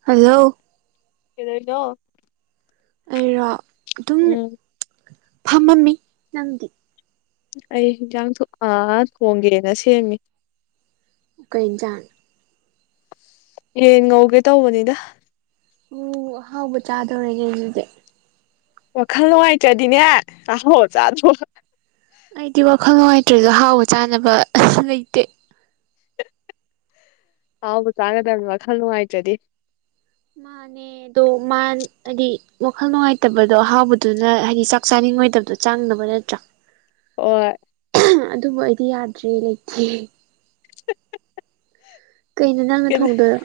hello ꯑꯦꯗꯗꯣ ꯑꯩꯔꯣ ꯑꯗꯨꯝ ꯎꯝ ꯐꯝꯃꯝꯃꯤ ꯅꯪꯗꯤ ꯑꯩ ꯍꯟꯁꯥꯡ ꯑ ꯊꯣꯡꯒꯦꯅ ꯁꯦꯝꯃꯤ ꯎꯈꯣꯏ ꯏꯟ ꯆ ꯌꯦꯟ ꯉꯧꯒꯦ ꯇꯧꯕꯅꯤꯗ ꯎ ꯑꯍꯥꯎꯕ ꯆꯥꯗꯧꯔꯒꯦꯖꯤꯗꯤ ꯋꯥꯈꯜ ꯅꯨꯡꯉꯥꯏꯇ꯭ꯔꯗꯤꯅꯦ ꯑꯍꯣ ꯆꯥꯗ꯭ꯔꯣ ꯑꯩꯗꯤ ꯋꯥꯈꯜ ꯅꯨꯡꯉꯥꯏꯇ꯭ꯔꯁꯨ ꯍꯥꯎꯕ ꯆꯥꯅꯕ ꯑ ꯂꯩꯇꯦ ꯍꯥꯎ ꯆꯒꯗꯥꯜ ꯋꯥ ꯈꯜꯅꯅꯨꯡ ꯍꯥꯏꯥꯏꯇꯗꯤ ꯃꯥꯅꯦ ꯑꯦ ꯑꯗꯣ ꯃꯥ ꯍꯥꯏꯗꯤ ꯋꯥꯈꯜ ꯅꯨꯡꯉꯥꯏꯇꯕꯗꯣ ꯑꯍꯥꯎꯕꯗꯨꯅ ꯍꯥꯏꯗꯤ ꯆꯥꯛ ꯆꯥꯅꯤꯡꯉꯣꯏꯗꯕꯗꯣ ꯆꯥꯡꯅꯕ ꯅꯠꯇ꯭ꯔꯥ [inaudible] ꯑꯣ ꯑꯗꯨꯕꯨ ꯑꯩꯗꯤ ꯌꯥꯗ꯭ꯔꯦ ꯂꯩꯇꯦ ꯀꯩꯅꯣ ꯅꯪꯅ ꯊꯣꯡꯗꯣꯏꯔ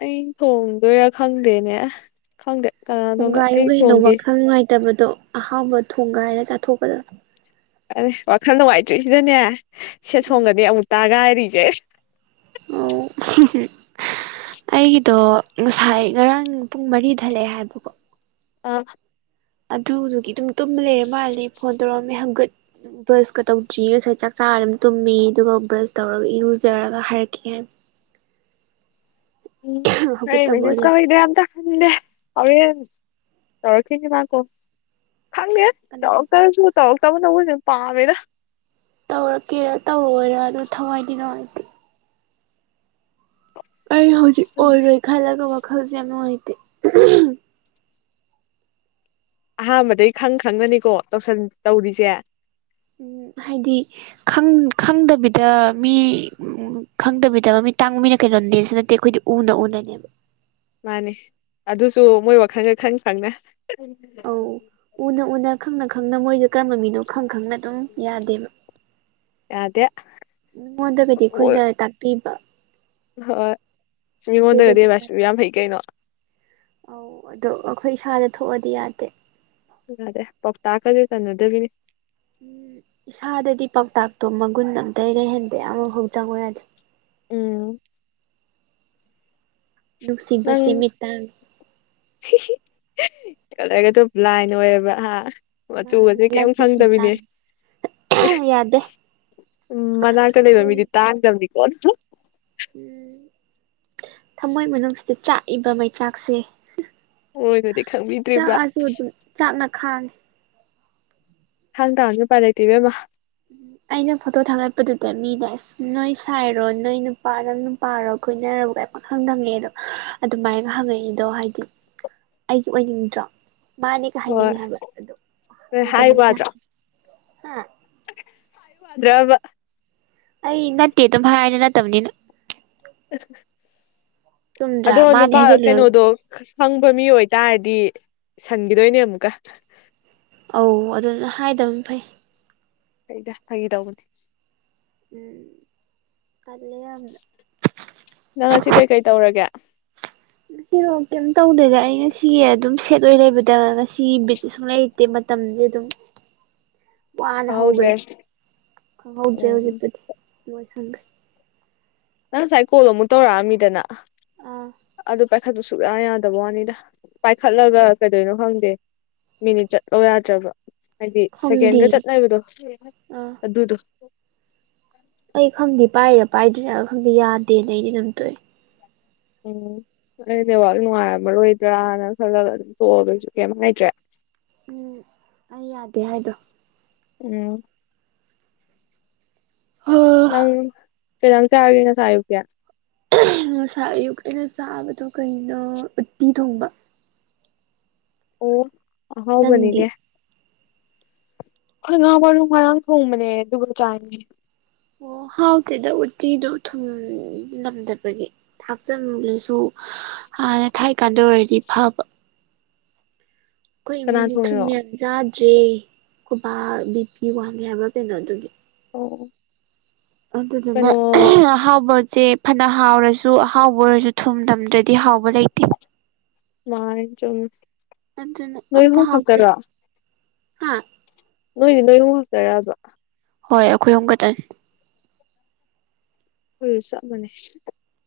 ꯑꯩ ꯊꯣꯡꯗꯣꯏꯔꯥ ꯈꯪꯗꯦꯅꯦ ꯈꯪꯗꯦ ꯀꯅꯥꯅꯣꯅ ꯊꯣꯡꯒ ꯌꯨ ꯑꯩ ꯀꯩꯅꯣ ꯊꯣꯡꯒꯦ ꯋꯥꯈꯜ ꯉꯥꯏꯇꯕꯗꯣ ꯑꯍꯥꯎꯕ ꯊꯣꯡꯒꯥꯏ ꯍꯥꯏꯅ ꯆꯥꯊꯣꯛꯄꯗ ꯑ ꯋꯥꯈꯜ ꯅꯨꯡꯉꯥꯏꯇ꯭ꯔꯤ ꯁꯤꯗꯅꯦ ꯁꯦ ꯎꯝ ꯁꯣꯝꯒꯗꯤ ꯑꯃꯨ ꯇꯥꯒ ꯍꯥꯏꯔꯤꯁꯦ ꯑꯣ ꯑꯩꯒꯤꯗꯣ ꯉꯁꯥꯏ ꯉꯔꯥꯡ ꯄꯨꯡ ꯃꯔꯤ ꯊꯠꯂꯛꯑꯦ ꯍꯥꯏꯕꯀꯣ ꯑ ꯑꯗꯨꯗꯨꯒꯤ ꯑꯗꯨꯝ ꯇꯨꯝꯕ ꯂꯩꯔ ꯃꯥꯜꯂꯦ ꯐꯣꯟ ꯇꯧꯔꯛꯑꯝꯃꯦ ꯍꯪꯒꯠ ꯕ꯭ꯔꯁꯀ ꯇꯧꯗ꯭ꯔꯤ ꯉꯁꯥꯏ ꯆꯥꯛꯆꯥꯥꯔ ꯑꯗꯨꯝ ꯇꯨꯝꯃꯤ ꯑꯗꯨꯒ ꯕ꯭ꯔꯁ ꯇꯧꯔꯒ ꯏꯔꯨꯖꯔꯒ ꯍꯥꯏꯔꯛꯀ ꯍꯥꯏꯅ [inaudible] ꯎꯝ ꯍꯃꯦ ꯍꯧꯒꯠꯇꯕ ꯑꯣꯏꯔꯦ ꯀ ꯑꯣꯏꯣꯏꯗꯦ ꯗ ꯍꯧꯧꯌꯦ ꯇꯔꯈꯅꯤ ꯃꯥꯀꯣ ꯈꯪꯗ ꯀꯅꯥꯅ ꯆꯧꯀꯁꯨ ꯇꯧꯀꯕꯨꯅꯧꯕ ꯄꯥꯝꯃꯦꯦꯗ ꯇꯧꯔꯛꯀꯦꯔꯥ ꯇꯧꯔꯑꯣꯣꯏꯔ ꯑꯗꯨ ꯊꯋꯥꯏꯗꯤ ꯅꯨꯡꯉꯥꯏꯇꯦ ꯑꯩ ꯍꯧꯖꯤꯛ ꯑꯣꯏꯔꯣꯏ ꯈꯜꯂꯒ ꯋꯥꯈꯜꯁꯦ ꯌꯥꯝ ꯅꯨꯡꯉꯥꯏꯇꯦ ꯑꯍꯥꯟꯕꯗꯩ ꯈꯪ ꯈꯪꯉꯅꯤꯀꯣ ꯇꯧꯁꯟ ꯇꯧꯔꯤꯁꯦ ꯎꯝ ꯍꯥꯏꯗꯤ ꯈꯪꯗꯕꯤꯗ ꯃꯤ ꯈꯪꯗꯕꯤꯗ ꯃ ꯃꯤ ꯇꯥꯡꯕ ꯃꯤꯅ ꯀꯩꯅꯣꯗꯦꯁꯨ ꯅꯠꯇꯦ ꯑꯩꯈꯣꯏꯗꯤ ꯎꯟꯅ ꯎꯟꯅꯅꯦ ꯃꯥꯅꯤ ꯑꯗꯨꯁꯨ ꯃꯣꯏ ꯋꯥꯈꯜꯒ ꯈꯪ ꯈꯪꯅ ꯑꯧ ꯎꯅ ꯎꯅ ꯈꯪꯅ ꯈꯪꯅ ꯃꯣꯏꯁꯦ ꯀꯔꯝꯕ ꯃꯤꯅꯣ ꯈꯪ ꯈꯪꯅ ꯑꯗꯨꯝ ꯌꯥꯗꯦꯕ ꯑꯗꯦ ꯅꯉꯣꯟꯗꯒꯗꯤ ꯑꯩꯈꯣꯏꯅ ꯇꯥꯛꯄꯤꯕ ꯍꯣꯏ ꯑꯩꯈꯣꯏꯗꯗꯤ ꯃꯤꯉꯣꯟꯗꯒꯗꯤ ꯃꯥꯁꯨ ꯌꯥꯗꯦ ꯌꯥꯝ ꯐꯩ ꯀꯩꯅꯣ ꯑꯧ ꯑꯗꯣ ꯑꯩꯈꯣꯏ ꯏꯁꯥꯗ ꯊꯣꯛꯑꯗꯤ ꯌꯥꯗꯦ ꯔꯦ ꯄꯣꯛꯇꯥꯛ ꯀꯗꯤ ꯀꯅꯗꯕꯤꯅꯤ ꯎꯝ ꯏꯁꯥꯗꯗꯤ ꯄꯥꯎꯇꯥꯛꯇꯣ ꯃꯒꯨꯟ ꯑꯝꯇ ꯂꯩꯍꯟꯕ ꯌꯥꯝꯐꯥꯎ ꯆꯪꯉ ꯌꯥꯗꯦ ꯎꯝ ꯅꯨꯡꯁꯤꯕ ꯅꯪ ꯁꯤꯃꯤꯠꯇ ꯀꯂꯔꯒꯗꯣ ꯕ꯭ꯂꯥꯏꯟ ꯑꯣꯏꯌꯦꯕ ꯍꯥ ꯑꯣ ꯃꯥꯅꯤ ꯑꯆꯨꯁꯦ ꯂꯞ ꯀꯩꯝ ꯏꯁ ꯈꯪꯗꯕꯤꯅꯦ ꯕ꯭ꯂꯥꯏꯟ ꯌꯥꯗꯦ ꯎꯝ ꯃꯅꯥꯛꯇ ꯂꯩꯕ ꯎꯝ ꯃꯤꯗꯤ ꯇꯥꯡꯒꯗꯕꯅꯤꯀꯣ ꯊꯃꯣꯏ ꯃꯅꯨꯡꯁꯤꯗ ꯆꯥꯛꯏꯕ ꯃꯩꯆꯥꯛꯁꯦ ꯃꯣꯏꯅꯗꯤ ꯈꯪꯕꯤꯗ꯭ꯔꯤꯕ ꯆꯥꯛꯑꯁꯨ ꯑꯗꯨꯝ ꯆꯥꯛꯅ ꯈꯥꯟ ꯍꯪ ꯇꯥꯟꯅ ꯄꯔꯇꯕꯦꯝꯃ ꯎꯝ ꯑꯩꯅ ꯐꯣꯇꯣ ꯊꯥꯒꯠꯄꯗꯨꯗ ꯃꯤꯅꯦ ꯑꯁ ꯅꯣꯏ ꯁꯥꯏꯔꯣ ꯅꯣꯏ ꯅꯨꯄꯥ ꯅꯪ ꯅꯨꯄꯥꯔꯣ ꯈꯣꯏꯅꯔꯣ ꯈꯪꯗꯪꯅꯦ ꯑꯗꯣ ꯑꯗꯨꯃꯥꯏꯅ ꯍꯪꯉꯛꯏꯗꯣ ꯍꯥꯏꯗꯤ ꯑꯩꯒꯤ ꯑꯣꯏꯅꯤꯡꯗ꯭ꯔꯣ ꯃꯥꯅꯦꯒ ꯍꯣꯏ ꯍꯥꯏꯅꯤꯡꯉꯤ ꯍꯥꯏꯕ ꯑꯗꯨ ꯅꯣꯏ ꯍꯥꯏ ꯑꯣꯏꯗꯕꯅꯤꯅ ꯍꯥꯏ ꯍꯥ ꯗ꯭ꯔꯣꯕ [inaudible] ꯑꯩ ꯅꯠꯇꯦ ꯑꯗꯨꯝ ꯍꯥꯏꯔꯦ ꯅꯠꯇꯕꯅꯤꯅ ꯆꯨꯝꯗ꯭ꯔꯥ ꯑꯗꯣ ꯃꯥꯅꯦ ꯅꯨꯄꯥ ꯍꯥꯏꯖꯤꯜꯂꯨꯔꯒ ꯀꯩꯅꯣꯗꯣ ꯈꯪꯕ ꯃꯤ ꯑꯣꯏꯇꯥꯔꯗꯤ ꯁꯟꯈꯤꯗꯣꯏꯅꯦ ꯑꯃꯨꯛꯀ ꯑꯧ ꯑꯗꯨꯅ ꯍꯥꯏꯗꯕꯅ ꯐꯩ ꯐꯩꯗ ꯐꯥꯒꯤ ꯇꯧꯕꯅꯦ ꯎꯝ ꯇꯥꯜꯂꯦ ꯌꯥꯝꯅ ꯅꯪ ꯉꯁꯤ ꯀꯩꯀꯩ ꯇꯧꯔꯒꯦ ꯉꯁꯤꯔꯣ ꯀꯔꯤꯝ ꯇꯧꯗꯣꯏꯗ ꯑꯩ ꯉꯁꯤ ꯑꯗꯨꯝ ꯁꯦꯠ ꯑꯣꯏꯅ ꯂꯩꯕꯗ ꯉꯁꯤ ꯕꯤꯠ ꯁꯨꯡ ꯂꯩ ꯃꯇꯝꯁꯦ ꯑꯗꯨꯝ ꯋꯥꯅ ꯈꯪꯍꯧꯗ꯭ꯔꯦ ꯍꯧꯈ꯭ꯔꯦ ꯎꯝ ꯈꯪꯍꯧꯗ꯭ꯔꯦ ꯎꯝ ꯍꯧꯖꯤꯛꯄꯨꯗꯤ ꯂꯣꯏ ꯁꯪꯈ꯭ꯔꯦ ꯅꯪ ꯉꯁꯥꯏ ꯀꯣꯜ ꯑꯃꯨꯛ ꯇꯧꯔꯛꯑꯃꯤꯗꯅ ꯑꯥ ꯑꯗꯨ ꯄꯥꯏꯈꯠꯄ ꯁꯨꯛꯌꯥ ꯌꯥꯗꯕ ꯋꯥꯅꯤꯗ ꯄꯥꯏꯈꯠꯂꯒ ꯀꯩꯗꯣꯏꯅꯣ ꯈꯪꯗꯦ ꯃꯤꯅꯤꯠ ꯆꯠꯂꯣ ꯌꯥꯗ꯭ꯔꯕ ꯍꯥꯏꯗꯤ ꯈꯪꯗꯦ ꯁꯦꯀꯦꯟꯒ ꯆꯠꯅꯕꯗꯣ ꯑꯥ ꯑꯗꯨꯗꯣ ꯑꯩ ꯈꯪꯗꯦ ꯄꯥꯏꯔꯥ ꯄꯥꯏꯗ꯭ꯔꯤꯔꯥ ꯈꯪꯗꯦ ꯌꯥꯗꯦꯅ ꯑꯩꯗꯤ ꯑꯗꯨꯝ ꯇꯣꯛꯌꯦ ꯎꯝ ꯑꯩ ꯅꯦꯋꯥꯥꯛ ꯅꯨꯡꯉꯥꯏꯔꯝꯃꯔꯣꯏꯗ꯭ꯔꯥꯅ ꯈꯜꯂꯒ ꯑꯗꯨꯝ ꯇꯣꯛꯑꯕ ꯑꯩꯁꯨ ꯀꯩꯝ ꯍꯥꯏꯗꯔꯦ ꯎꯝ ꯑꯩ ꯌꯥꯗꯦ ꯍꯥꯏꯗꯣ ꯎꯝ ꯍꯥ ꯅꯪ ꯀꯩ ꯢꯟꯁꯥꯡ ꯆꯔꯒꯦ ꯉꯁꯥꯢ ꯑꯌꯨꯛꯇꯤ ꯉꯁꯥꯥꯢ ꯑꯌꯨꯛ ꯑꯩꯅ ꯆꯥꯕꯗꯣ ꯀꯩꯅꯣ ꯎꯠꯇꯤ ꯊꯣꯡꯕ ꯑꯣ ꯅꯪꯗꯤ ꯍꯥꯎꯕꯅꯤꯅꯦ ꯑꯩꯈꯣꯏ ꯉꯥ ꯃꯔꯨ ꯅꯪ ꯃꯔꯥꯡ ꯊꯣꯡꯕꯅꯦ ꯑꯗꯨꯒ ꯆꯥꯏ ꯑꯣ ꯍꯥꯎꯇꯦꯗ ꯎꯇꯤꯗꯣ ꯊꯨꯝ ꯅꯝꯗꯕꯒꯤ ꯊꯥꯛꯆꯥꯟꯕꯁꯨ ꯍꯥꯟꯅ ꯊꯥꯏꯀꯥꯟꯗ ꯑꯣꯏꯔꯗꯤ ꯐꯕ ꯑꯩꯈꯣꯏ ꯀꯅꯥ ꯏꯃꯨꯡꯁꯦ ꯊꯨ ꯊꯣꯡꯉꯤꯅꯣ ꯌꯥꯝ ꯆꯥꯗ꯭ꯔꯦ ꯈꯣꯢꯕꯥ ꯕꯤꯕꯤ ꯋꯥꯡꯉꯦ ꯍꯥꯏꯕ꯭ꯔꯥ ꯀꯩꯅꯣ ꯑꯗꯨꯒꯤ ꯑꯣ ꯑꯗꯨꯗꯨꯅ ꯀꯩꯅꯣ ꯍꯥꯕ ꯁꯦ ꯐꯅ ꯍꯥꯎꯔꯁꯨ ꯑꯍꯥꯎꯕ ꯑꯣꯏꯔꯁꯨ ꯊꯨꯝ ꯇꯝꯗ꯭ꯔꯗꯤ ꯍꯥꯎꯕ ꯂꯩꯇꯦ ꯃꯥꯅꯦ ꯆꯨꯝꯃꯦ ꯑꯗꯨꯅ ꯅꯣꯏ ꯑꯝꯇ ꯑꯍꯨꯝ ꯍꯥꯎꯇ꯭ꯔꯦ ꯈꯛꯇꯔꯣ ꯍꯥ ꯅꯣꯏꯗꯤ ꯅꯣꯏ ꯑꯍꯨꯝ ꯈꯥꯛꯇꯔꯕ ꯍꯣꯏ ꯑꯩꯈꯣꯏ ꯑꯍꯨꯝ ꯈꯛꯇꯅꯦ ꯑꯩꯈꯣꯢꯒ ꯆꯥꯞ ꯃꯥꯟꯅꯩ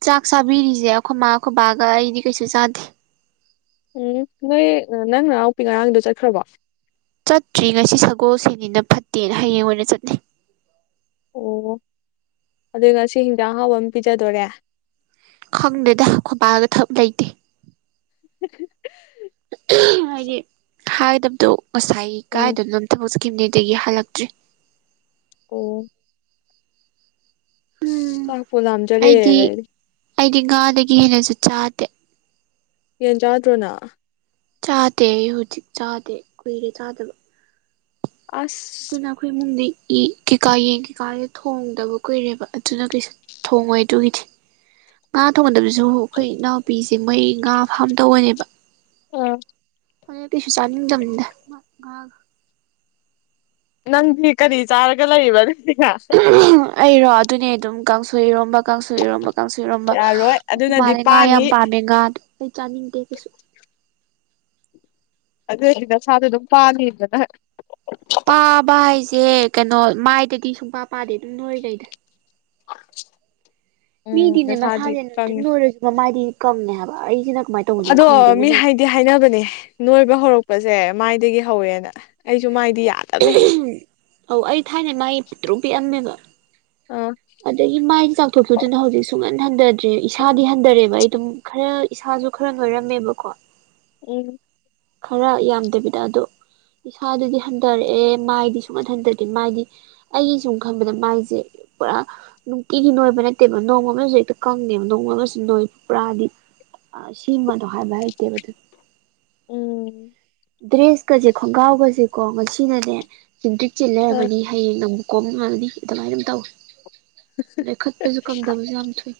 ꯆꯥꯛ ꯆꯥꯕꯤꯔꯤꯁꯦ ꯑꯩꯈꯣꯏꯃꯥꯒ ꯈꯣꯢꯕꯥꯒ ꯑꯩꯗꯤ ꯀꯩꯁꯨ ꯆꯥꯗꯦ ꯎꯝ ꯅꯣꯏ ꯅꯪ ꯅꯅꯥꯎꯄꯤ ꯉꯔꯥꯡꯒꯤꯗꯣ ꯆꯠꯈ꯭ꯔꯕꯣ ꯆꯠꯇ꯭ꯔꯤ ꯉꯁꯤ ꯁꯒꯣꯜꯁꯤꯟꯅꯤꯅ ꯐꯠꯇꯦꯅ ꯍꯌꯦꯡ ꯑꯣꯏꯅ ꯆꯠꯅꯤ ꯑꯣ ꯑꯗꯨ ꯉꯁꯤ ꯍꯤꯟꯖꯥꯡ ꯑꯍꯥꯎꯕ ꯑꯃ ꯄꯤꯖꯗꯣꯔꯦ ꯈꯪꯗꯦꯗ ꯈꯄꯥꯛꯒ ꯊꯕꯛ ꯂꯩꯇꯦ [inaudible] ꯍꯥꯏꯗꯤ ꯍꯥꯏꯒꯗꯕꯗꯣ ꯉꯁꯥꯏ ꯎꯝ ꯀꯥꯏꯗꯅꯣ ꯊꯕꯛ ꯆꯠꯈꯤꯕꯅꯦ ꯑꯗꯩ ꯍꯜꯂꯛꯇ꯭ꯔꯤ ꯑꯣ ꯎꯝ ꯆꯥꯛꯄꯨ ꯂꯥꯝꯃꯦ ꯑꯩꯗꯤ ꯑꯩꯗꯤ ꯉꯥꯗꯒꯤꯁꯨ ꯍꯦꯟꯅꯁꯨ ꯆꯥꯗꯦ ꯌꯦꯟ ꯆꯥꯗ꯭ꯔꯣ ꯅꯪ ꯆꯥꯗꯦ ꯍꯧꯖꯤꯛ ꯆꯥꯗꯦ ꯀꯨꯏꯔꯦ ꯆꯥꯗꯕ ꯑꯁ ꯅꯈꯣꯏ ꯏꯃꯨꯡꯗꯤ ꯀꯩꯀꯥ ꯌꯦꯟ ꯀꯩꯀꯥꯗꯤ ꯊꯣꯡꯗꯕ ꯀꯨꯏꯔꯦꯕ ꯑꯗꯨꯅ ꯀꯩꯁꯨ ꯊꯣꯡꯉꯣꯏ ꯑꯗꯨꯒꯤꯗꯤ ꯉꯥ ꯊꯣꯡꯒꯟꯗꯕꯁꯨ ꯑꯩꯈꯣꯏ ꯏꯅꯥꯎꯄꯤꯁꯦ ꯃꯣꯏ ꯉꯥ ꯐꯥꯝ ꯇꯧꯧꯕꯅꯦꯕ ꯑ ꯍꯗ ꯀꯩꯁꯨ ꯆꯥꯅꯤꯡꯗꯅꯤꯗ ꯅꯪꯗꯤ ꯀꯔꯤ ꯆꯥꯔꯒ ꯂꯩꯕ ꯅ ꯑꯩꯔꯣ ꯑꯗꯨꯅꯦ ꯑꯗꯨꯝ ꯀꯥꯡꯁꯨꯣꯏ ꯏꯔꯣꯝꯕ ꯀꯥꯡꯁꯨ ꯏꯔꯣꯝꯕ ꯀꯥꯡꯁꯨ ꯏꯔꯣꯝꯕ ꯌꯥꯔꯣꯏ ꯑꯩꯈꯣꯏ ꯑꯗꯨꯅꯗꯤ ꯃꯥꯜꯂꯦ ꯉꯥ ꯌꯥꯝ ꯄꯥꯅꯤ ꯄꯥꯝꯃꯦ ꯉꯥ ꯑꯗꯨꯣ ꯑꯩ ꯆꯥꯅꯤꯡꯗꯦ ꯀꯩꯁꯨ ꯑꯗꯨꯏꯗꯤ ꯅꯁꯥꯁꯨ ꯑꯗꯨꯝ ꯄꯥꯅꯤꯗꯅ ꯄꯥꯕ ꯍꯥꯏꯁꯦ ꯀꯩꯅꯣ ꯃꯥꯏꯗꯗꯤ ꯁꯨꯡꯄꯥ ꯄꯥꯗꯦ ꯑꯗꯨꯝ ꯅꯣꯏꯔꯩꯗ ꯎꯝ ꯃꯤꯗꯤꯅꯦ ꯅꯁꯥꯗꯤ ꯃꯁꯥꯅꯦ ꯅꯣꯏꯪ ꯀꯪꯉꯦ ꯅꯣꯏꯔꯁꯨ ꯃꯃꯥꯏꯗꯤ ꯀꯪꯅꯦ ꯍꯥꯏꯕ ꯑꯩꯁꯤꯅ ꯀꯃꯥꯏꯅ ꯇꯧꯕꯅꯣ ꯑꯗꯣ ꯈꯪꯗꯦ ꯃꯤ ꯃꯅꯣꯏ ꯍꯥꯏ ꯁꯤ ꯍꯥꯏꯅꯕꯅꯦ ꯅꯣꯏꯕ ꯍꯧꯔꯛꯄꯁꯦ ꯃꯥꯏꯗꯒꯤ ꯍꯧꯋꯦꯅ ꯑꯩꯁꯨ ꯃꯥꯏꯗꯤ ꯌꯥꯗ ꯑꯧ ꯑꯩ ꯊꯥꯏꯅ ꯃꯥꯥꯏ ꯇꯔꯨꯛ ꯄꯤꯛꯑꯝꯃꯦꯕ ꯑꯣ ꯑꯗꯒꯤ ꯃꯥꯏ ꯆꯥꯎꯥꯛꯊꯣꯛꯄꯗꯨꯅ ꯍꯧꯖꯤꯛ ꯁꯨꯡꯍꯟ ꯍꯟꯊꯗ꯭ꯔꯦ ꯏꯁꯥꯗꯤ ꯍꯟꯊꯔꯦꯕ ꯑꯩ ꯑꯗꯨꯝ ꯈꯔ ꯏꯁꯥꯁꯨ ꯈꯔ ꯂꯣꯏꯔꯝꯃꯦꯕꯀꯣ ꯑꯦ ꯈꯔ ꯌꯥꯝꯗꯕꯤꯗ ꯑꯗꯣ ꯏꯁꯥꯗꯨꯗꯤ ꯍꯟꯊꯔꯛꯑꯦ ꯃꯥꯏꯗꯤ ꯁꯨꯍꯥꯏꯟ ꯍꯟꯊꯗꯦ ꯃꯥꯏꯗꯤ ꯑꯩꯒꯤ ꯁꯨꯝ ꯈꯟꯕꯗ ꯃꯥꯏꯁꯦ ꯄꯨꯔꯥ ꯅꯨꯡꯇꯤꯒꯤ ꯅꯣꯏꯕ ꯅꯠꯇꯦꯕ ꯅꯣꯡꯃ ꯑꯃꯁꯨ ꯍꯦꯛꯇ ꯀꯪꯉꯦꯕ ꯅꯣꯡꯃ ꯑꯃꯁꯨ ꯅꯣꯏ ꯄꯨꯔꯥꯗꯤ ꯁꯤꯃꯗꯣ ꯍꯥꯏꯕ ꯍꯩꯇꯦꯕ ꯑꯗꯨ ꯎꯝ ꯗ꯭ꯔꯦꯁꯀꯁꯦ ꯈꯣꯡꯒ꯭ꯔꯥꯎꯒꯁꯦꯀꯣ ꯉꯁꯤꯅꯅꯦ ꯆꯤꯟꯇ꯭ꯔꯤꯛ ꯑꯥ ꯆꯤꯂꯔꯕꯅꯤ ꯍꯌꯦꯡ ꯅꯪꯕꯨ ꯀꯣꯕ ꯃꯥꯜꯗꯤ ꯑꯗꯨꯃꯥꯏꯅ ꯑꯗꯨꯝ ꯇꯧꯋꯤ ꯑꯗꯩ ꯈꯠꯄꯁꯨ ꯀꯝꯗꯕꯁꯨ ꯌꯥꯝ ꯊꯨꯏ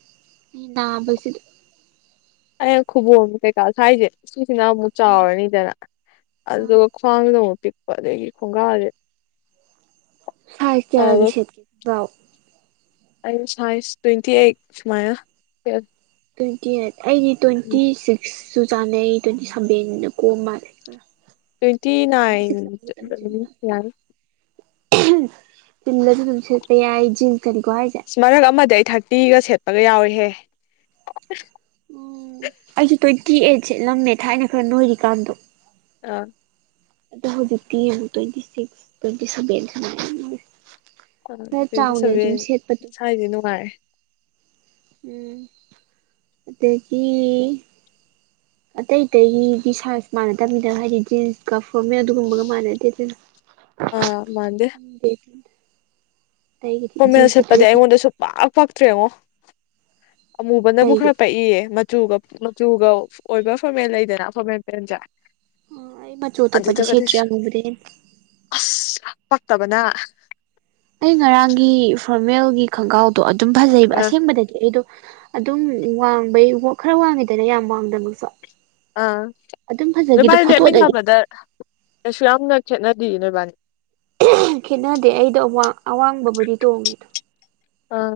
ꯅꯥꯕꯁꯤ ꯑ ꯈꯨꯕ ꯑꯝꯇꯦꯀꯥꯜ ꯍꯥꯏꯥꯏꯖꯦ ꯁꯤꯁꯤꯅ ꯑꯃꯨꯛ ꯆꯥꯎꯔꯅꯤꯗꯅ ꯑꯗꯨꯗꯨꯒ ꯈ꯭ꯋꯥꯡꯗꯨꯗ ꯑꯃꯨꯛ ꯄꯤꯛꯄ ꯑꯗꯒꯤ ꯈꯣꯡꯒꯥ꯭ꯔꯁꯦ ꯐꯥꯏ ꯀꯦꯒ ꯐꯕ ꯁꯦꯠꯀꯤ ꯌꯥꯎ ꯑꯁ ꯍꯥꯏꯥꯏꯁ ꯇ꯭ꯋꯦꯟꯇꯤ ꯑꯩꯠꯨꯃ ꯇ꯭ꯋꯦꯟꯇꯤ ꯑꯩꯠ ꯑꯩꯗꯤ ꯇ꯭ꯋꯦꯟꯇꯤ ꯁꯤꯛꯁꯁꯨ ꯆꯥꯅꯩ ꯇ꯭ꯋꯦꯟꯇꯤ ꯁꯕꯦꯟꯅ ꯀꯣ ꯃꯥꯜꯂꯦꯔꯥ ꯇ꯭ꯋꯦꯟꯇꯤ ꯅꯥꯏꯟ ꯌꯥ ꯇꯤꯝꯂꯁꯨ ꯑꯗꯨꯝ ꯁꯦꯠꯄ ꯌꯥꯏ ꯖꯤꯟꯁꯀꯅꯤꯀꯣ ꯍꯥꯏꯁꯦ ꯃꯔꯛ ꯑꯃꯗ ꯑꯩ ꯊꯥꯔꯇꯤꯒ ꯁꯦꯠꯄꯒ ꯌꯥꯎꯔꯤꯍꯦ ꯎꯝ ꯑꯩꯁꯨꯦ ꯇ꯭ꯋꯦꯟꯇꯤ ꯑꯩꯠꯁꯦꯂꯝꯃꯦ ꯊꯥꯏꯅ ꯈꯔ ꯅꯣꯏꯔꯤꯀꯥꯟꯗꯣ ꯑꯥ ꯑꯗꯣ ꯍꯧꯖꯤꯛꯇꯤ ꯇ꯭ꯋꯦꯟꯇꯤ ꯁꯤꯛꯁ ꯇ꯭ꯋꯦꯟꯇꯤ ꯁꯚꯦꯟ ꯁꯨꯃꯥꯏꯅ ꯐꯔ ꯆꯥꯎꯅꯦ ꯑꯗꯨꯝ ꯁꯦꯠꯄꯗꯣ ꯍꯥꯏꯗꯤ ꯅꯨꯡꯉꯥꯏꯔꯦ ꯎꯝ ꯑꯇꯩꯗꯒꯤ ꯑꯇꯩ ꯑꯇꯩꯒꯤ ꯁꯥꯏꯖ ꯃꯥꯟꯅꯗꯕꯃꯤꯗ ꯍꯥꯏꯗꯤ ꯖꯤꯟꯁꯀ ꯐꯣꯔꯃꯦꯜ ꯑꯗꯨꯒꯨꯝꯕꯒ ꯃꯥꯟꯅꯗꯦ ꯑꯗꯨꯅ ꯑꯥ ꯃꯥꯟꯗꯦ ꯇꯁ ꯀ ꯃꯥꯛ ꯄꯥꯛꯇ꯭ꯔꯦ ꯌꯦꯡꯉꯣ ꯑꯃꯨꯕꯅꯕꯨ ꯀꯩꯒꯤ ꯈꯔ ꯄꯛꯏꯌꯦ ꯃꯆꯨꯒ ꯃꯆꯨꯒ ꯑꯣꯏꯕ ꯐꯣꯔꯃꯦꯜ ꯂꯩꯗꯅ ꯐꯣꯔꯃꯦꯜ ꯄꯦꯟꯁꯦ ꯑꯩꯃ ꯆꯣꯊꯄ ꯑꯗꯨꯗꯒꯗꯤ ꯁꯦꯇꯦꯉꯕ꯭ꯔꯦ ꯑꯁ ꯄꯥꯛꯠꯇꯕꯅ ꯑꯩ ꯉꯔꯥꯡꯒꯤ ꯐꯣꯔꯃꯦꯜꯒꯤ ꯈꯣꯡꯒ꯭ꯔꯥꯎꯗꯣ ꯑꯗꯨꯝ ꯐꯖꯩꯕ ꯑ ꯑꯁꯦꯡꯕꯗꯗꯤ ꯑꯩꯗꯣ ꯑꯗꯨꯝ ꯋꯥꯡꯕꯩ ꯈꯔ ꯋꯥꯡꯉꯤꯗꯅ ꯌꯥꯝ ꯋꯥꯡꯗꯕꯁꯨ ꯑꯥ ꯑꯗꯨꯝ ꯐꯖꯒꯤꯗꯣ ꯅꯣꯏꯕꯥꯅꯤ ꯐꯣꯇꯣꯗꯗꯤ ꯂꯦꯞꯃꯤꯟꯅꯕꯗ ꯀꯩꯁꯨ ꯌꯥꯝꯅ ꯈꯦꯠꯅꯗ ꯅꯣꯏꯕꯥꯅꯤ ꯈꯦꯠꯅꯗꯦ ꯑꯩꯗꯣ ꯑꯋꯥꯡꯕꯕꯨꯗꯤ ꯇꯣꯡꯉꯦꯗꯣ ꯑꯥ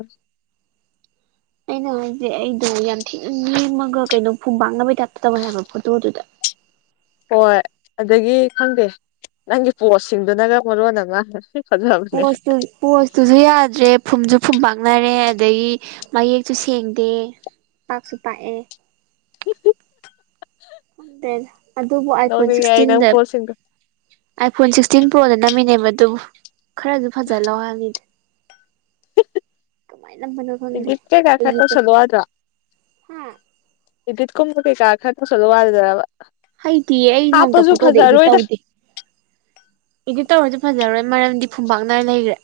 ꯑꯩꯅ ꯍꯧꯁꯦ ꯑꯩꯗꯣ ꯌꯥꯝ ꯊꯤꯅ ꯅꯦꯝꯃꯒ ꯀꯩꯅꯣ ꯐꯨꯝꯕꯥꯥꯛꯅꯕꯩ ꯇꯥꯏꯞꯇ ꯇꯕ ꯍꯥꯏꯕ ꯐꯣꯇꯣꯗꯨꯗ ꯍꯣꯏ ꯑꯗꯒꯤ ꯈꯪꯗꯦ ꯅꯪꯒꯤ ꯄꯣꯠꯁꯤꯡꯗꯨꯅꯒ ꯃꯔꯣꯟ ꯑꯃ ꯉꯥꯡ ꯄꯣꯁꯨ ꯄꯣꯁꯇꯨꯁꯨ ꯌꯥꯗ꯭ꯔꯦ ꯐꯨꯝꯁꯨ ꯐꯨꯝ ꯄꯥꯛꯅꯔꯦ ꯑꯗꯒꯤ ꯃꯌꯦꯛꯁꯨ ꯁꯦꯡꯗꯦ ꯄꯥꯛꯁꯨ ꯄꯥꯛꯑꯦ ꯗꯦ ꯑꯗꯨꯕꯨ ꯑꯥꯏ ꯐꯣꯟ ꯅꯣꯛꯅꯤꯡꯉꯦ ꯑꯩ ꯅꯪ ꯁꯤꯛꯁꯇꯤꯟꯗ ꯄꯣꯁꯁꯤꯡꯗꯣ ꯑꯥꯏꯐꯣꯟ ꯁꯤꯛꯁꯇꯤꯟ ꯄ꯭ꯔꯣꯗ ꯅꯝꯃꯤꯅꯦ ꯃꯗꯨꯕꯨ ꯈꯔꯁꯨ ꯐꯖ ꯂꯧ ꯍꯥꯏꯅꯤꯅꯦ ꯀꯃꯥꯏꯅꯅꯣ ꯗꯤꯞ ꯀꯦ ꯀꯥꯏ ꯈꯠꯇ ꯆꯂꯋꯥꯗ꯭ꯔꯥ ꯍꯥ ꯏꯗꯨꯠ ꯀꯨꯝꯕ ꯀꯩ ꯀꯥ ꯈꯗ ꯁꯂꯨꯋꯥꯗ꯭ꯔꯕ ꯍꯩꯗꯤꯌꯦ ꯑꯩ ꯅꯣꯡꯃꯇ ꯐꯣꯇꯣꯗ ꯏꯗꯤ ꯇꯧꯗꯦ ꯏꯗꯤꯠ ꯇꯧꯔꯁꯨ ꯐꯖꯔꯣꯏ ꯃꯔꯝꯗꯤ ꯐꯨꯝꯄꯥꯛꯥꯛꯅꯔ ꯂꯩꯈ꯭ꯔꯦ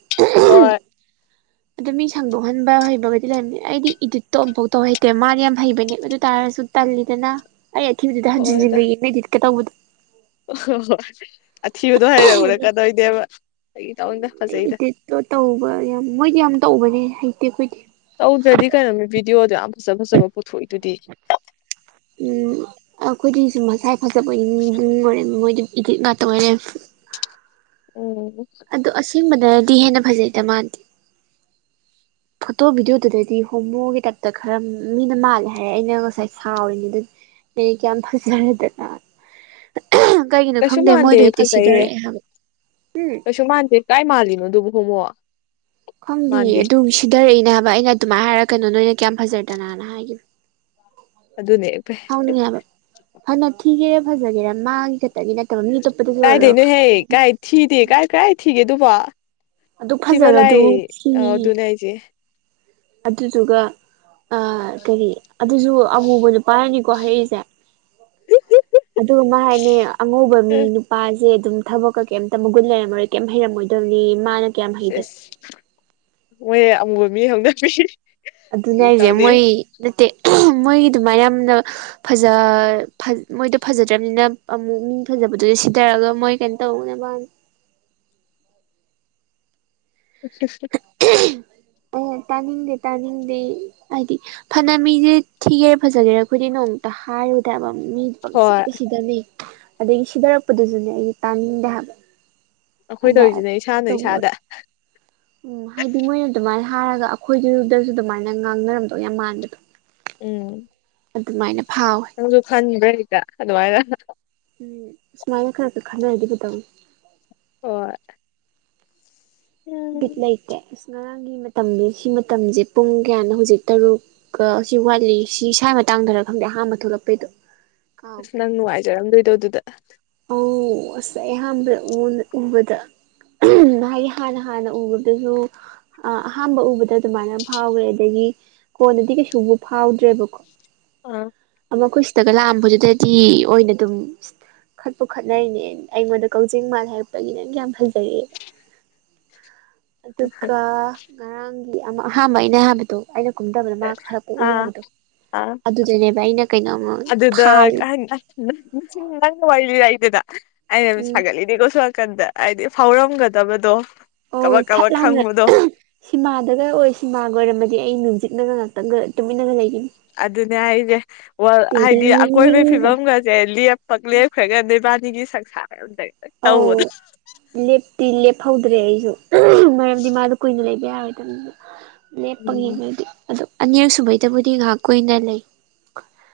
ꯍꯣꯏ [unintelligible] ꯑꯗꯨ ꯃꯤ ꯁꯟꯗꯣꯛꯍꯟꯕ ꯍꯩꯕꯒꯗꯤ ꯂꯩꯔꯝꯅꯦ ꯑꯩꯗꯤ ꯏꯗꯤꯠꯇꯣ ꯑꯃꯝꯐꯥꯎ ꯇꯧ ꯍꯩꯇꯦ ꯃꯥꯗꯤ ꯌꯥꯝ ꯍꯩꯕꯅꯦꯕ ꯑꯗꯨ ꯇꯥꯔꯁꯨ ꯇꯜꯂꯤꯗꯅ ꯑꯩ ꯑꯊꯤꯕꯗꯨꯗ ꯍꯟꯖꯤꯟꯖꯤꯟꯒ ꯌꯦꯛꯅꯩꯗꯤꯠꯀ ꯇꯧꯕꯗꯣ ꯑꯣ ꯍꯣ ꯍꯣꯏ ꯑꯊꯤꯕꯗꯣ ꯍꯔ ꯎꯔꯛꯀꯗꯣꯏꯅꯦꯕ ꯑꯩꯒꯤ ꯇꯥꯅꯤꯡꯗ ꯐꯖꯩꯗ ꯑꯣ ꯇꯧꯕ ꯌꯥꯝ ꯃꯣꯏꯗꯤ ꯌꯥꯝ ꯇꯧꯕꯅꯦ ꯍꯩꯇꯦ ꯑꯩꯈꯣꯏꯗꯤ ꯇꯧꯗ꯭ꯔꯗꯤ ꯀꯩꯅꯣꯅꯤ ꯚꯗꯤꯑꯣꯗꯣ ꯌꯥꯝ ꯐꯖ ꯐꯖꯕ ꯄꯨꯊꯣꯛꯏꯗꯨꯗꯤ ꯎꯝ ꯑꯩꯈꯣꯏꯗꯤꯁꯨ ꯃꯁꯥꯏ ꯐꯖꯕ ꯏ ꯑꯣꯏꯔꯦ ꯃꯣꯏꯗꯤ ꯏꯗꯤꯠ ꯉꯥꯛꯇ ꯑꯣꯏꯔꯦ ꯎꯝ ꯑꯗꯣ ꯑꯁꯦꯡꯕꯗꯗꯤ ꯍꯦꯟꯅ ꯐꯖꯩꯗ ꯃꯥꯗꯤ ꯐꯣꯇꯣ ꯚꯤꯗꯤꯑꯣꯗꯨꯗꯗꯤ ꯍꯣꯃꯣꯒꯤ ꯇꯥꯏꯞꯇ ꯈꯔ ꯃꯤꯅ ꯃꯥꯜꯂꯦ ꯍꯥꯏꯔꯦ ꯑꯩꯅ ꯉꯁꯥꯏ ꯁꯥꯎꯔꯤꯅꯤ ꯑꯗꯨ ꯑꯩ ꯀ ꯐꯁꯤꯦꯗ ꯀꯩꯒꯤꯅꯣ ꯀꯩꯁꯨ ꯈꯪꯗꯦ ꯃꯥꯟꯗꯦ ꯃꯣꯏꯗꯣ ꯍꯦꯛꯇꯤ ꯐꯖꯩꯍꯦ ꯁꯤꯗꯔꯛꯑꯦ ꯍꯥꯏꯕ ꯎꯝ ꯀꯩꯁꯨ ꯃꯥꯟꯗꯦ ꯀꯥꯏ ꯃꯥꯜꯂꯤꯅꯣ ꯑꯗꯨꯕꯨ ꯍꯣꯡꯉꯣ ꯈꯪꯗꯤꯦ ꯑꯗꯨꯝ ꯁꯤꯙꯔꯛꯏꯅꯦ ꯍꯥꯏꯕ ꯑꯩꯅ ꯑꯗꯨꯃꯥꯏꯅ ꯍꯥꯏꯔꯒꯀꯅꯣ ꯅꯣꯏꯅ ꯀꯌꯥꯝ ꯐꯖꯗꯅꯅ ꯍꯥꯏꯒꯅ ꯑꯗꯨꯅꯦ ꯍꯥꯎꯅꯤꯡꯉꯦ ꯍꯥꯏꯕ ꯐꯅ ꯊꯤꯒꯦꯔꯥ ꯐꯖꯒꯦꯔꯥ ꯃꯥꯒꯤ ꯈꯛꯇꯒꯤ ꯅꯠꯇꯕ ꯃꯤ ꯑꯇꯣꯞꯄꯗꯁꯨ ꯑꯣꯏꯔꯣ ꯀꯥꯏꯗꯩꯅꯣꯍꯦ ꯍꯥꯏꯗꯤ ꯀꯥꯏ ꯊꯤꯗꯦ ꯀꯥꯏ ꯀꯥꯏ ꯊꯤꯒꯦ ꯑꯗꯨꯕꯣ ꯑꯗꯨ ꯊꯤꯕ ꯐꯖꯕꯗꯨ ꯂꯥꯏ ꯊꯤ ꯑꯧ ꯑꯗꯨꯅꯦ ꯍꯥꯏꯁꯦ ꯑꯗꯨꯗꯨꯒ ꯑ ꯀꯔꯤ ꯑꯗꯨꯁꯨ ꯑꯃꯉꯨꯕ ꯅꯨꯄꯥꯥꯏꯔꯅꯤꯀꯣ ꯍꯥꯏꯔꯛꯏꯁꯦ ꯑꯗꯨ ꯃꯥ ꯍꯥꯏꯅꯤ ꯑꯉꯧꯕ ꯃꯤ ꯅꯨꯄꯥꯁꯦ ꯑꯗꯨꯝ ꯊꯕꯛꯀ ꯀꯩꯝꯇ ꯃꯒꯨꯟ ꯂꯩꯔꯝꯃꯔꯣꯏ ꯀꯩꯝ ꯍꯩꯔꯝꯃꯣꯏꯗꯕꯅꯤ ꯃꯥꯅ ꯀꯌꯥꯝ ꯍꯩꯗ ꯑꯦꯁ ꯃꯣꯏꯍꯦ ꯑꯃꯨꯕ ꯃꯤ ꯍꯧꯗꯄꯤ ꯑꯗꯨꯅꯦ ꯑꯩꯁꯦ ꯃꯣꯏ ꯅꯠꯇꯦ ꯃꯣꯏꯒꯤ ꯑꯗꯨꯃꯥꯏꯅ ꯌꯥꯝꯅ ꯐꯖ ꯃꯣꯏꯗꯣ ꯐꯖꯗ꯭ꯔꯕꯅꯤꯅ ꯑꯃꯨꯛ ꯃꯤ ꯐꯖꯕꯗꯨꯗ ꯁꯤꯊꯔꯒ ꯃꯣꯏ ꯀꯩꯅꯣ ꯇꯧꯅꯕ ꯎꯝ ꯑꯣ ꯇꯥꯅꯤꯡꯗꯦ ꯇꯥꯅꯤꯡꯗꯦ ꯍꯥꯏꯗꯤ ꯐꯅ ꯃꯤꯁꯦ ꯊꯤꯒꯦꯔꯦ ꯐꯖꯒꯦꯔꯦ ꯑꯩꯈꯣꯏꯗꯤ ꯅꯣꯡꯃꯨꯇ ꯍꯥꯏꯔꯨꯗꯕ ꯃꯤ ꯍꯣꯏ ꯁꯤꯗ ꯁꯤꯗꯅꯦ ꯑꯗꯒꯤ ꯁꯤꯗꯔꯛꯄꯗꯨꯁꯨꯅꯦ ꯑꯩꯁ ꯇꯥꯅꯤꯡꯗꯦ ꯍꯥꯏꯕ ꯑꯩꯈꯣꯏ ꯐꯅ ꯇꯧꯔꯤꯁꯤꯅꯦ ꯏꯁꯥꯅ ꯇꯧꯕ ꯏꯁꯥꯗ ꯑꯣꯏꯔꯁꯨ [inaudible] ꯎꯝ ꯍꯥꯏꯗꯤ ꯃꯣꯏꯅ ꯑꯗꯨꯃꯥꯏꯅ ꯍꯥꯏꯔꯒ ꯑꯩꯈꯣꯏꯗꯨꯗꯁꯨ ꯑꯗꯨꯃꯥꯏꯅ ꯉꯥꯡꯅꯔꯝꯗꯧ ꯌꯥꯝ ꯃꯥꯟꯕꯗꯣ ꯎꯝ ꯑꯗꯨꯃꯥꯏꯅ ꯐꯥꯎꯋꯦ ꯅꯪꯁꯨ ꯈꯟꯗ꯭ꯔ ꯍꯗ ꯑꯗꯨꯃꯥꯏꯅ ꯎꯝ ꯁꯨꯃꯥꯏꯅ ꯈꯔ ꯈꯔ ꯈꯟꯅꯔꯗꯤꯕꯨꯇꯃ ꯑꯣ ꯎꯝ ꯕꯤꯠ ꯂꯩꯇꯦ ꯑꯁ ꯉꯔꯥꯡꯒꯤ ꯃꯇꯝ ꯁꯤ ꯃꯇꯝꯁꯦ ꯄꯨꯡ ꯀꯌꯥꯅꯣ ꯍꯧꯖꯤꯛ ꯇꯔꯨꯛ ꯁꯤ ꯋꯥꯠꯂꯤ ꯁꯤ ꯏꯁꯥꯒꯤ ꯃꯇꯥꯡꯗꯔ ꯈꯪꯗꯦ ꯑꯍꯥꯡꯥꯟꯕ ꯊꯣꯛꯂꯛꯄꯩꯗꯣ ꯑꯁ ꯅꯪ ꯅꯨꯡꯉꯥꯏꯖꯔꯝꯗꯣꯏꯗꯣ ꯑꯗꯨꯗ ꯑ ꯑꯁ ꯑꯍꯥꯟꯕꯗ ꯎꯕꯗ ꯍꯥꯏꯗꯤ ꯍꯥꯟꯅ ꯍꯥꯟꯅ ꯎꯕꯗꯁꯨ ꯑꯍꯥꯝꯕ ꯎꯕꯗ ꯑꯗꯨꯃꯥꯏꯅ ꯐꯥꯎꯈ꯭ꯔꯦ ꯑꯗꯒꯤ ꯀꯣꯟꯅꯗꯤ ꯀꯩꯁꯨꯕꯨ ꯐꯥꯎꯗ꯭ꯔꯦꯕꯀꯣ ꯑꯣ ꯃꯈꯣꯏ ꯁꯤꯗꯒ ꯂꯥꯛꯑꯝꯕꯗꯨꯗꯗꯤ ꯑꯣꯏꯅ ꯑꯗꯨꯝ ꯈꯠꯄꯨ ꯈꯠꯅꯩꯅꯦ ꯑꯩꯉꯣꯟꯗ ꯀꯛꯖꯤꯡ ꯃꯥꯜ ꯍꯥꯏꯔꯛꯄꯒꯤ ꯅꯪ ꯌꯥꯝ ꯐꯖꯔꯛꯑꯦ ꯑꯗꯨꯒ ꯉꯔꯥꯡꯒꯤ ꯑꯍꯥꯟꯕ ꯑꯩꯅ ꯑꯍꯥꯟꯕꯗꯣ ꯑꯩꯅ ꯀꯨꯝꯗꯕꯗ ꯃꯥ ꯈꯔ ꯄꯣꯛꯎꯏ ꯑꯥ ꯍꯥꯏꯕꯗꯣ ꯑꯥ ꯑꯗꯨꯗꯅꯦꯕ ꯑꯩꯅ ꯀꯩꯅꯣꯝꯃ ꯈꯥꯎ ꯅꯪ ꯋꯥꯂꯤ ꯂꯥꯏꯇꯦꯗ ꯑ ꯎꯝ ꯁꯒ ꯏꯗꯤ ꯀꯁ ꯀꯟꯗ ꯍꯥꯏꯗꯤ ꯐꯥꯎꯔꯝꯒꯗꯕꯗꯣ ꯑ ꯀꯕꯛ ꯐꯠ ꯀꯕꯛ ꯂꯥꯎꯅꯠ ꯈꯪꯕꯗꯣ ꯁꯤꯃꯥꯗꯒ ꯑꯣꯏ ꯁꯤꯃꯥꯒ ꯑꯣꯏꯔꯝꯃꯗꯤ ꯑꯩ ꯅꯨꯡꯖꯤꯛꯅꯒ ꯉꯥꯛꯇꯪꯒ ꯇꯨꯃꯤꯟꯅꯒ ꯂꯩꯈꯤꯅꯤ ꯑꯗꯨꯅꯦ ꯑꯩꯁꯦ ꯍꯥꯏꯗꯤ ꯑꯀꯣꯏꯕꯒꯤ ꯇꯤꯔꯤꯡꯂꯤꯡꯂꯤꯡꯒ ꯐꯤꯕꯝꯒꯁꯦꯞ ꯄꯛꯂꯦꯞꯈ꯭ꯔꯒ ꯅꯦꯕꯥꯅꯤꯒꯤ ꯁꯪꯁꯥꯔ ꯑꯃꯇ ꯑꯧ ꯂꯦꯞꯇꯤ ꯂꯦꯞꯍꯧꯗ꯭ꯔꯦ ꯑꯩꯁꯨ ꯃꯔꯝꯗꯤ ꯃꯥꯗꯣ ꯀꯨꯏꯅ ꯂꯩꯕ ꯌꯥꯔꯣꯏꯗꯕꯗ ꯎꯝ ꯂꯦꯞꯄꯒꯤꯕꯗꯤ ꯑꯗꯣ ꯑꯅꯦꯛ ꯁꯕꯩꯗꯕꯨꯗꯤ ꯉꯥꯏꯍꯥꯛ ꯀꯨꯏꯅ ꯂꯩ